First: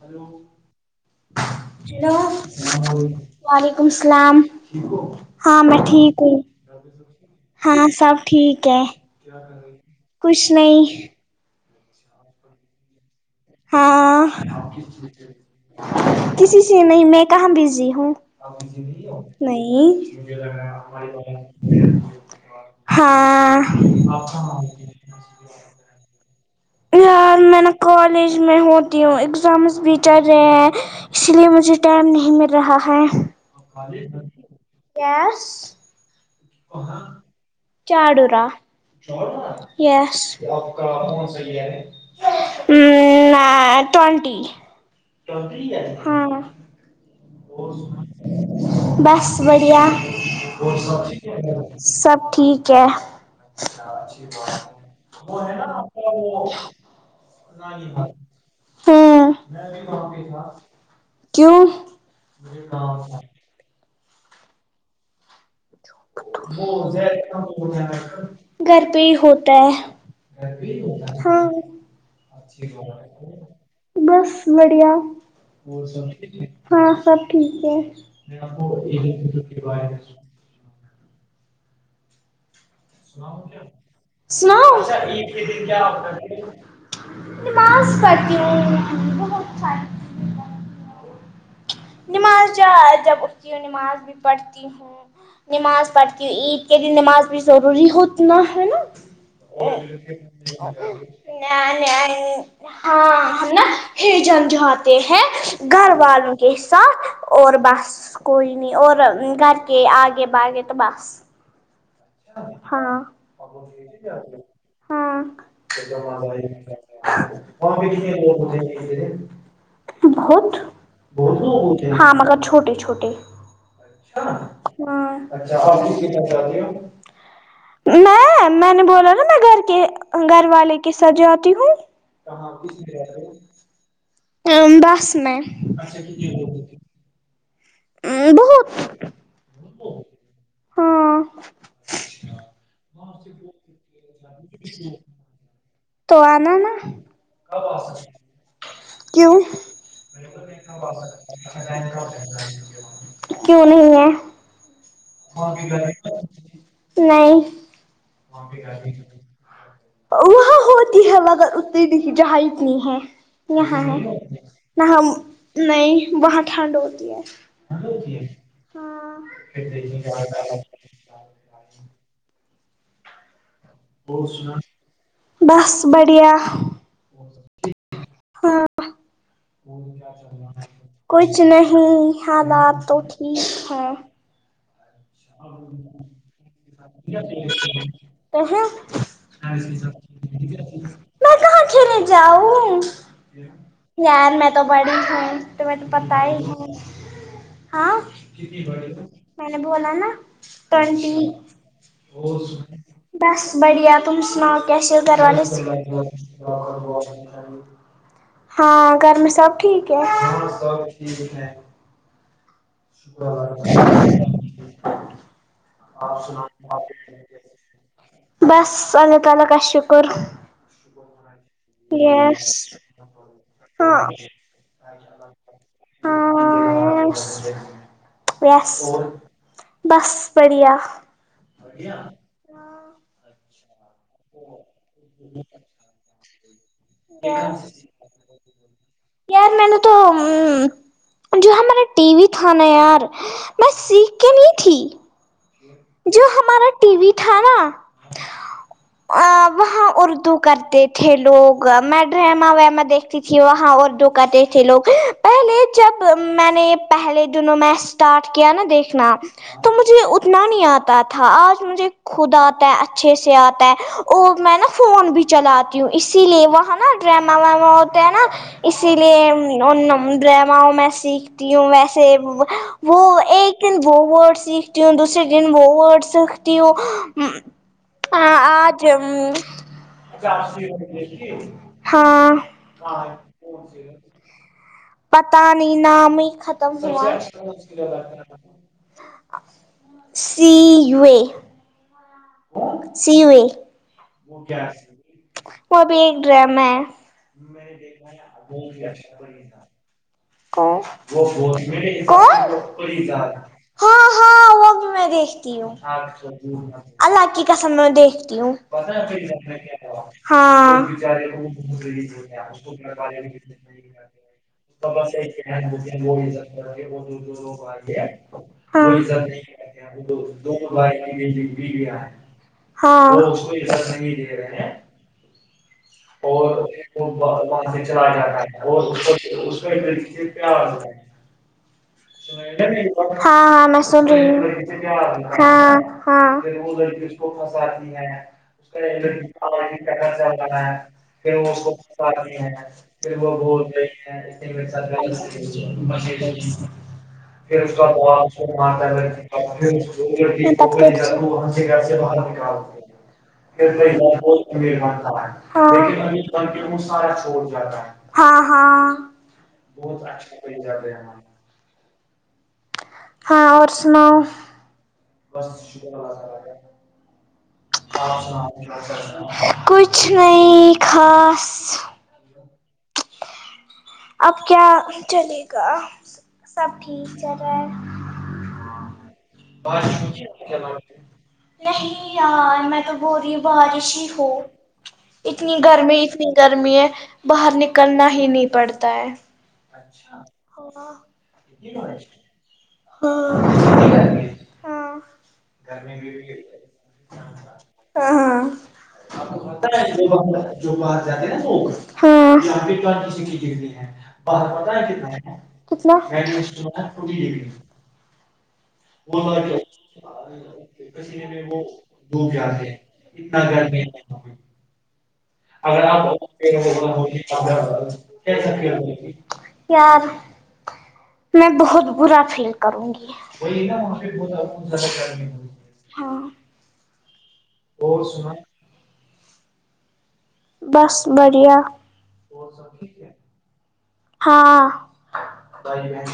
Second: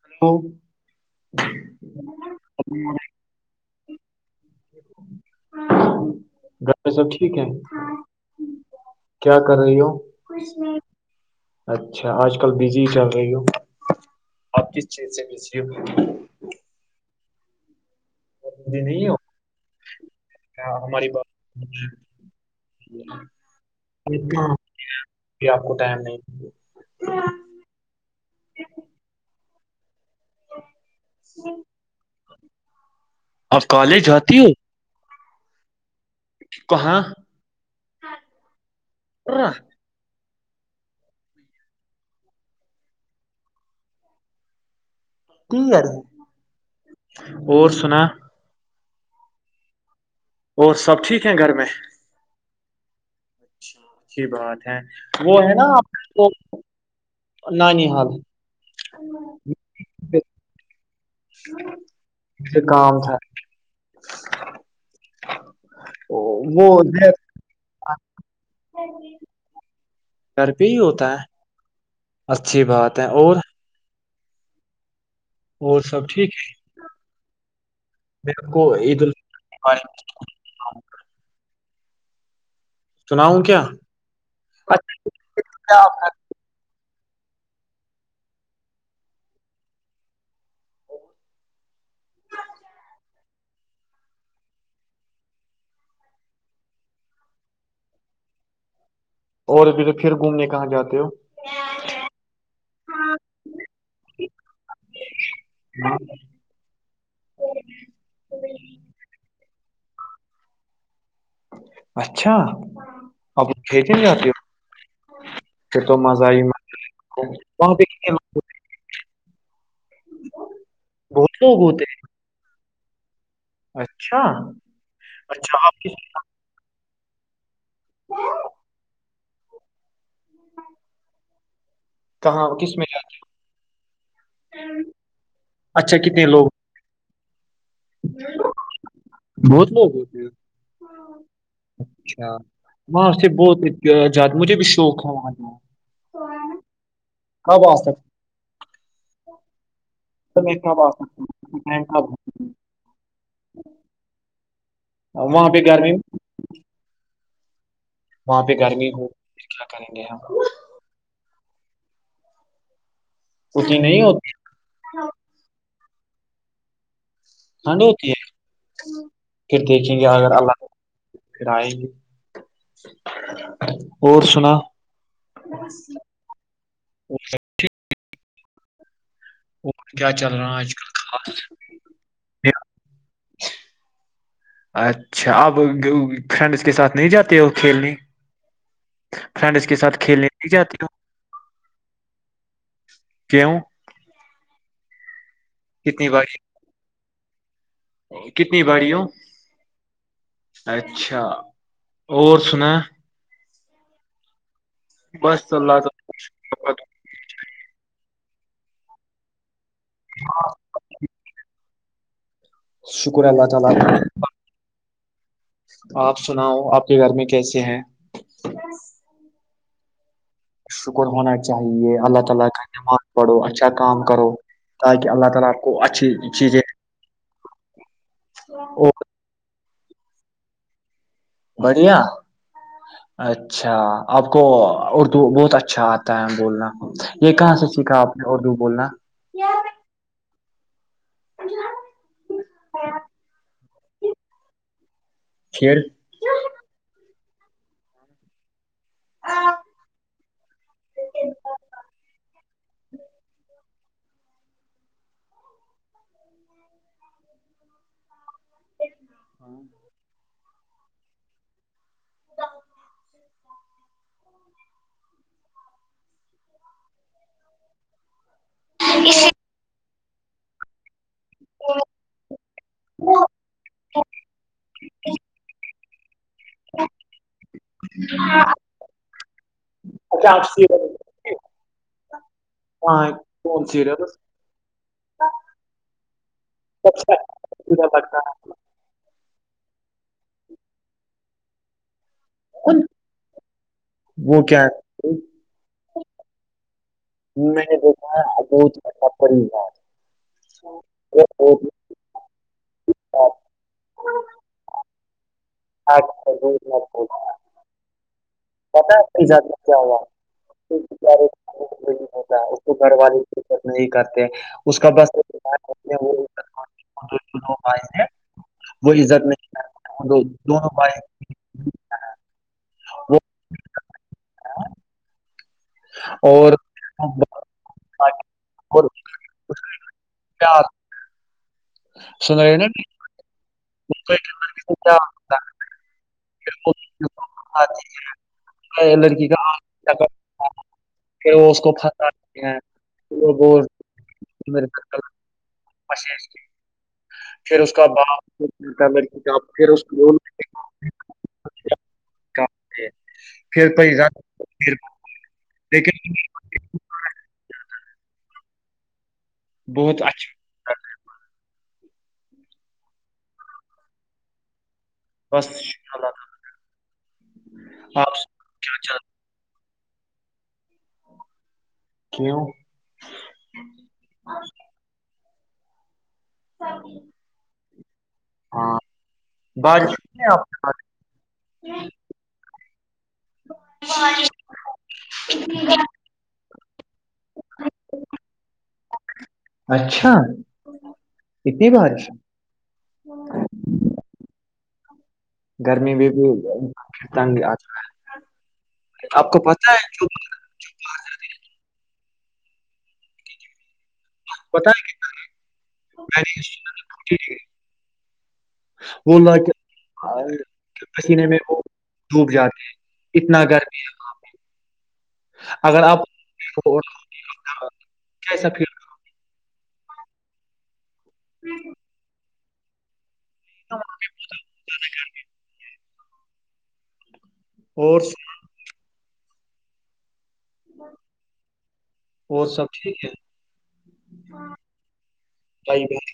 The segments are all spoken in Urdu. ہیلو ہو گھر ہلو سلام علیک وعلیکم السلام ہاں میں ٹھیک ہوں میں سب ٹھیک ہے ہاں سب ٹھیک ہے کیا کر رہی ہو کچھ نہیں اچھا آج کل بزی ہی چل رہی ہو ہاں آپ کس چیز سے بزی ہو کسی سے نہیں میں کہاں بزی ہوں آپ بیذی نہیں ہو نہیں ان کے گھر ایں ہماری بات ہاں یہ آپ کو ٹائم نہیں یار میں نا کالج میں ہوتی ہوں اگزامس بھی چل رہے ہیں اسی لیے مجھے ٹائم نہیں مل رہا ہے آپ کالج جاتی ہو کہاں چاڈورا یس ہم ما ٹونٹی ٹونٹی ہے ہاں اور سنا بس بڑھیا اور سب ٹھیک ہے گھر میں سب ٹھیک ہے اچچھی بات ہے وہ نا آپ کا وہ سونہ نانی نہیں حال بات تو میں نہیں مانی بات کیوں مجے کام تھا وہ گھر گھر پہ ہی ہوتا ہے گھر پے ہی ہوتا ہے ہاں اچھی بات ہو بس بڑھیا اور سب ٹھیک ہے ہاں سب ٹھیک ہے میرے کو عید ال سناؤ کیا ساؤ اچھا عید کے دن کیا کرتی نماز پڑھتی ہوں بہت ساری نماز جا جب اٹھتی ہوں نماز بھی پڑھتی ہوں نماز پڑھتی ہوں عید کے دن نماز بھی ضروری ہوتنا ہے نا اور اب تو پھر گھومنے کہاں جاتے ہو ںا ںا ہاں ہم نا ہجن جاتے ہیں گھر والوں ساتھ اور بس کوئی نی اور گھر کے آگے باہگے تو بس اچھا ہاں اب کھیلنے نہیں جاتے ہو ہاں پھر اور تو مزہ ہی کسے مت ہے گھر وہاں پہ کتنے میں لوگ سب تیرے بہت بہت لوگ ہوتے ہیں ہاں مگر چھوٹے چھوٹے اچھا اچھا اچھا آپ اور کس ک چاہتی ہو میں میں نے بولا نا میں گھر کے گھر والے کے ساتھ جاتی ہوں کہاں کس تھافس میں جاتے؟ کیا کاروں ا بس میں اچھا ٹھیک کتنے ہے لوگ اوکے بہت لوگ ہوتے ہیں ہاں اچھا وہاں سے بہت مجھے بھی شوق ہے وہاں جانا تو آنا نا کب آ سکتا کیوں میں کب آ سکتا ہوں ٹائم کب ہے؟ کیوں نہیں ہے وہاں پہ گرمی نہیں وہاں پہ گرمی ہوگی پھر کیا کریں گے ہم ا اتنی بھی جہ اتنی ہے اتنی یہاں نہیں ہے ہوتی نہ نہیں وہاں ٹھنڈ ہوتی ہے ٹھن ہوتی ہے ہاں پھر دیکھے جا یا کاروں کرائےیں گے اور سنا بس بڑھیا [unintelligible] ہاں اور کیا چل رہا ہے آج کل کچھ نہیں حالات تو ٹھیک ہیں اچھا آپ فرینڈس کے ساتھ نہیں جاتے ہو کھیلنے تو میں فرینڈ اس کے ساتھ کھیلنے نہی جاتی ہ میں کہاں کھیلنے جاؤ کیوں یار میں تو بڑی ہوں تمہیں تو کتنی پت باری ہی ہے ہاں کتنی باری ہو میں نے بولا نا ٹوئنٹی اچھا اور سنا بس بڑھیا تم سنو کیسے ہے گھروالے بس اللہ تعالیٰ کا ہاں گھر میں سب ٹھیک ہاں سب ٹھیک ہے شکر اللہ تعالی آپ سناؤ آپ کے گھر میں کیسے ہیں بس اللہ تعالی کا شکر شکر ہونا چاہیے اللہ یس تعالی کا نماز پڑھو اچھا ہاں کام کرو تاکہ اللہ تعالی آپ کو اچھی چیزیں س اور بس بڑھیا بڑھیا اچھا آپ کو اردو بہت اچھا آتا ہے بولنا یہ کہاں سے سیکھا آپ نے اردو بولنا یار میں نے تو جو ہم ہمارے ٹی وی تھانا یار بس سیک کے نہی تھی پھر جو ہمارا ٹی وی تھا نا ا وہاں اردو کرتے تھے لوگ میں ڈرما ویما دیکھتیھی ت وہاں اردو کرتے تھے لوگ پہلے جب میں نے پہلے دنوں میں اسٹارٹ کیا نا دیکھنا تو مجھے اتنا نہیں آتا تھا آج مجھے خود آتا ہے اچھے سے آتا ہے اور میں نا فون بھی چلاتی ہوں اسی لیے وہ نا ڈراما واما ہوتے ہیں نا اسی لیے ان ڈراماؤوں میں سیکھ ہوں ویسے وہ ایک دن وہ ورڈ سیکھتی ہوں دو ن وہورڈس تی ہوں ا آج اچھا آپ سیریل ہاں ہاں کون سیریل پتا نہیں نام ہی ختم سب ہوئا سے اچھا سیریل لگتا ہے C U A C U A وہ کیا ہے وہ بھی ایک ڈرام ہے میں نے دیکھا [unintelligible] کو یہ بہت کون مزہ ہاں ہاں وہ بھی می دیکھ تی ہوں آتا ہے۔ بہت مزہ آتا ہے۔ اللہ کی کسم میں دیکھتی ہوں پتہ ہے میرے ساتھ میں کیا ہوا ہاں اس بیچارے کا ت نہیں کرتے اس کا بس ایک بھائی ہان ہوتے ہیں، وہ عزت مند دونوں بھائی ہیں وہ عزت نہیں ہے، وہ دو- دونوں بھائی [unintelligible] بھی گیا ہے ہاں کو یہ سب نہیں دے رہے ہیں اور وہ وہاں سے چلا جاتا ہے اور پیار سن رہے ہیں نا کہ ہاں میں سن رہی ہوں پیار ہوتا ہے ہاں ہاں وہ چل لڑکی کا آنکھ، رہا ہے پھر وہ کو پہر [unintelligible] پھر وہ بول گی ہیں میرے ساتھ پشیش کی، پھر اس کا بو باپ م ملتا ہے لڑکی ج کا پھر اس کو وہ لڑکی وہاں سے گھر سے باہر کا نکال آتے ہیں، پھر پیسہ پھر ہاں لیکن ہاں ہاں ب بہت اچھا ہوتا ہے۔ اچا ہاں اور سناؤ بس شکر اللہ شوکر تعالیٰ۔ ہے اللہ تعالی آپ سے کا بچا آپ سنو کچھ نہیں خاص کیوں اب کیا چلے گا سب ٹھیک چل رہا ہے ہاں بارش باریش ہوئی ہورہی ہے آپ کے پاس لاہور میں نہیں یار میں تو ہو رہی بارش ہی ہو اتنی گرمی اتنی گرمیاں باہر نکلنا ہی نہیں پڑتا پڑتا ہے اچھا اتنی بارش ہاں ہاں گرمی بھی ہورہی ہے پھر کیا تنگ آتا ہے۔ ہاں ہاں آپ کو پاتا ہے جو بہر نیکتے ہے جو بہر جو جاتے ہیں وہ ہاں یہاں پہ بھی واسے نیکل تے ہے پت ہے کتنا میں نے سنا ہے، فورٹی ڈگری، وہ لڑکے بولو پسینے میں وہ ڈوب جاتے ہیں اتنا گرمی ہے اگر آپ ایکلی ہوگی کھانے پینے کیسا کا پھر کھیل کیسے رہا کو گی یار میں بہت برا فیل کروں گی وہی نا وہاں پ ب اور سنا بس بڑیا اور سب ٹھیک ہے ہاں بھائی بہن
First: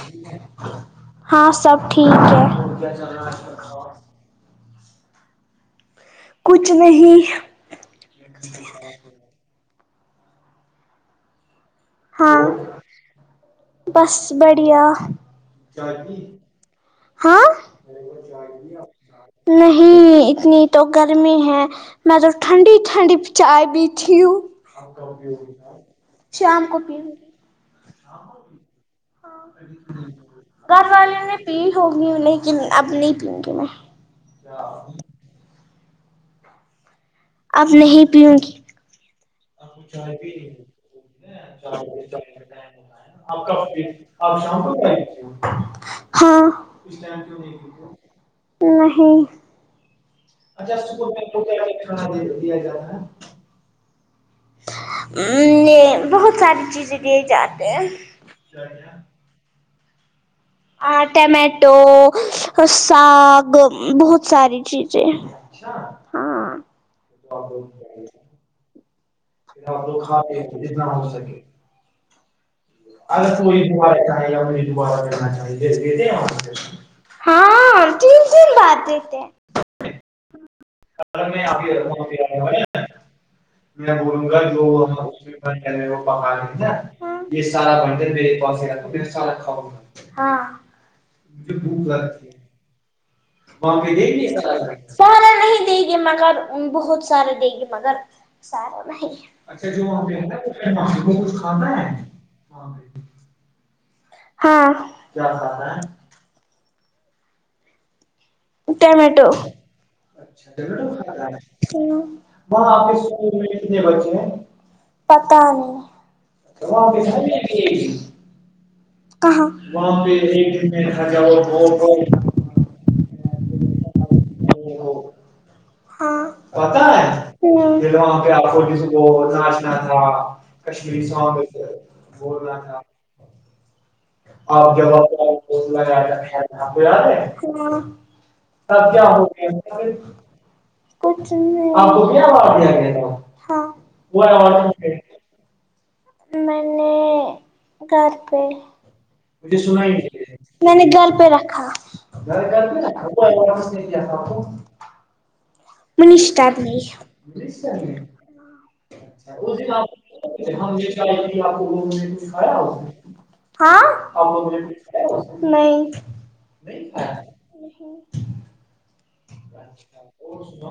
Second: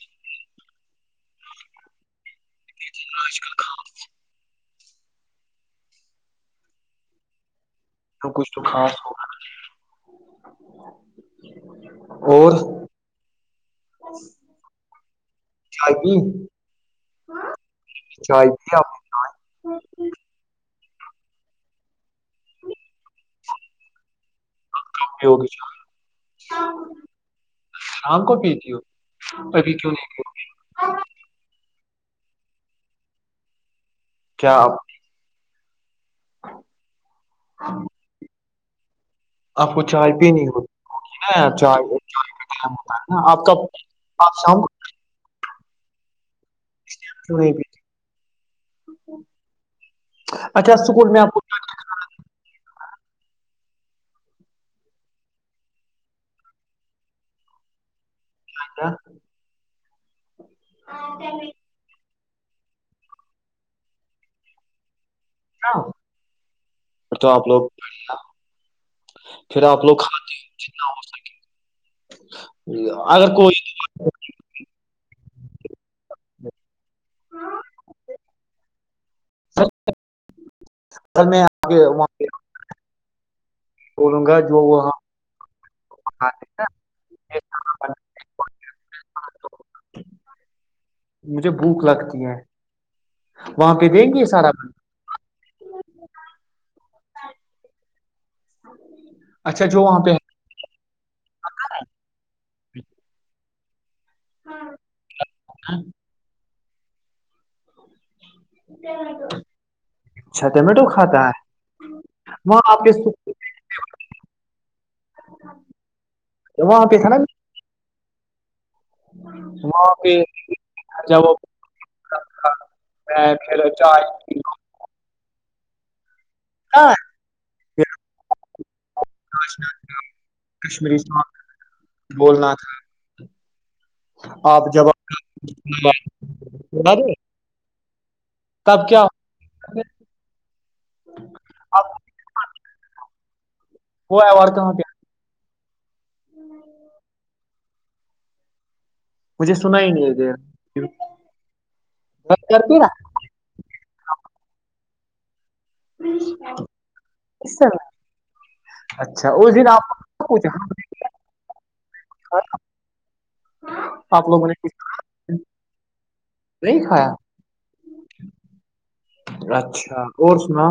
ہاں سب ٹھیک ہے کیا چل رہا ہے کچھ نہیں تو کچھ تو خاص ہوگا ہاں اور بس بڑیا چائے پی ہاں چائے پی آپ نہیں اتنی تو گرمی ہے میں تو ٹھنڈی ٹھنڈی چائ پتی ہو نے پیو گی چائے شام کو پتی ہو شام کو پیتی ہو ابھی کیوں نہیں پیو گھر والے نے پی ہوگی انہیں کی اب نہیں پی گی میں کیاپ ہ اب نہیں پیو گی آپ کو چائے پیینی ہوتی چار ہوتا ہے نا آپ کا آپ شام ٹھینکوں ہاں پھر چاے تو کیوں نہیں پیتے پو گی نہیں اچھا سک اسکول میں آپ کو میں دیا جاتا ا نے بہت ساری چیزیں دیے جاتے ہیں کیا کیا آ ٹمیٹو ساگ بہت ساری چیزیں اچھا نا ہاں تو آپ لوگ آپ لوگ کھاتے ہے جتنا ہوسکے اارا اگر کوئی چاہی دوبارہ کرنا چاہیے ہاں تین تین بات رہتے ہیں اگر میں آپ آگے وہاں پہ پ آ میں بولوں گا بولونگا جو ہوا وہاں تو وو کھاتے ہیں کا یہ سارا گھنٹلے سا ہاں مجھے بھوک لگتی ہے وہاں پہ د دیں گے یہ گی سارا بنا؟ پہان نہیں دے گی مگر بہت سارے دے گی مگر اچھا جو وہاں پہ کچھ کھاتا ہے وہ ہاں کیا کھتا ہے ا آ وہاں آپ کے اسکول میں کتنے بچے ہیں پتا نہیں وہاں پہ تھا نا کہاں وہاں پہ ایک دن میں جب جاٹ میں پھر چائے ج ہو ہاں ہاں وہاں پہ آ کو ناچنا تھا کشمیری سانگ بولنا تھا آپ جب لوگ آپ یہاں پہ آگے سب تب کیا ہوتا ہو گیا ہے؟ پھر آپ کو کیا آواز دیا گیا تھا وہ ہے اور وہگ کہاں پہ میں نے گھر پہ مجھے مجھ سنا ہی نہیں دے رہا میں نے گھر پہ رکھا گا میں کرتی نا آ آپ کو منیسٹر نہیں اس سے اچھا اس دن آپ کو پوچھا ہم تھی آپ کوگوں نے کچھ کھایا آپ ہاں لوگوں نے کچھ نہیں نہیں کھایا اچھا اور سنا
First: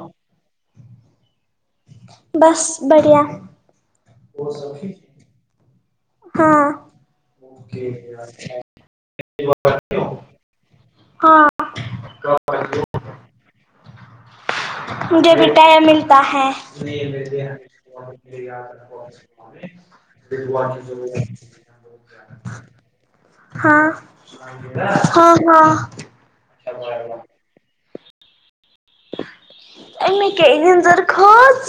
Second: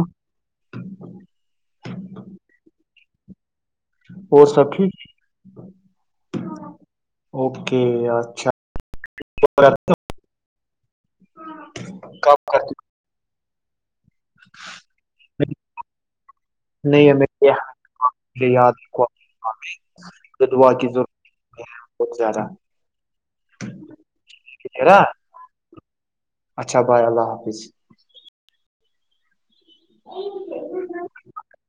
بس بڑھیا اور سب ٹھیک ہاں اوکے اچھا اور آپ ہاں کب کر مجھے بھی ٹائم ملتا ہے ہو؟ نہیں ہمیں یہ- بہت یہ بیڑیا یاد رکھو آپ کو اور دعا آپ کی سونا ضرورت وے بہت زیادہ ہے۔ ہاں سونای دے ٹھیک ہے نا رہے ہاں ہاں اچھا بھائی اللہ حافظ ا میں کیا نظر کھض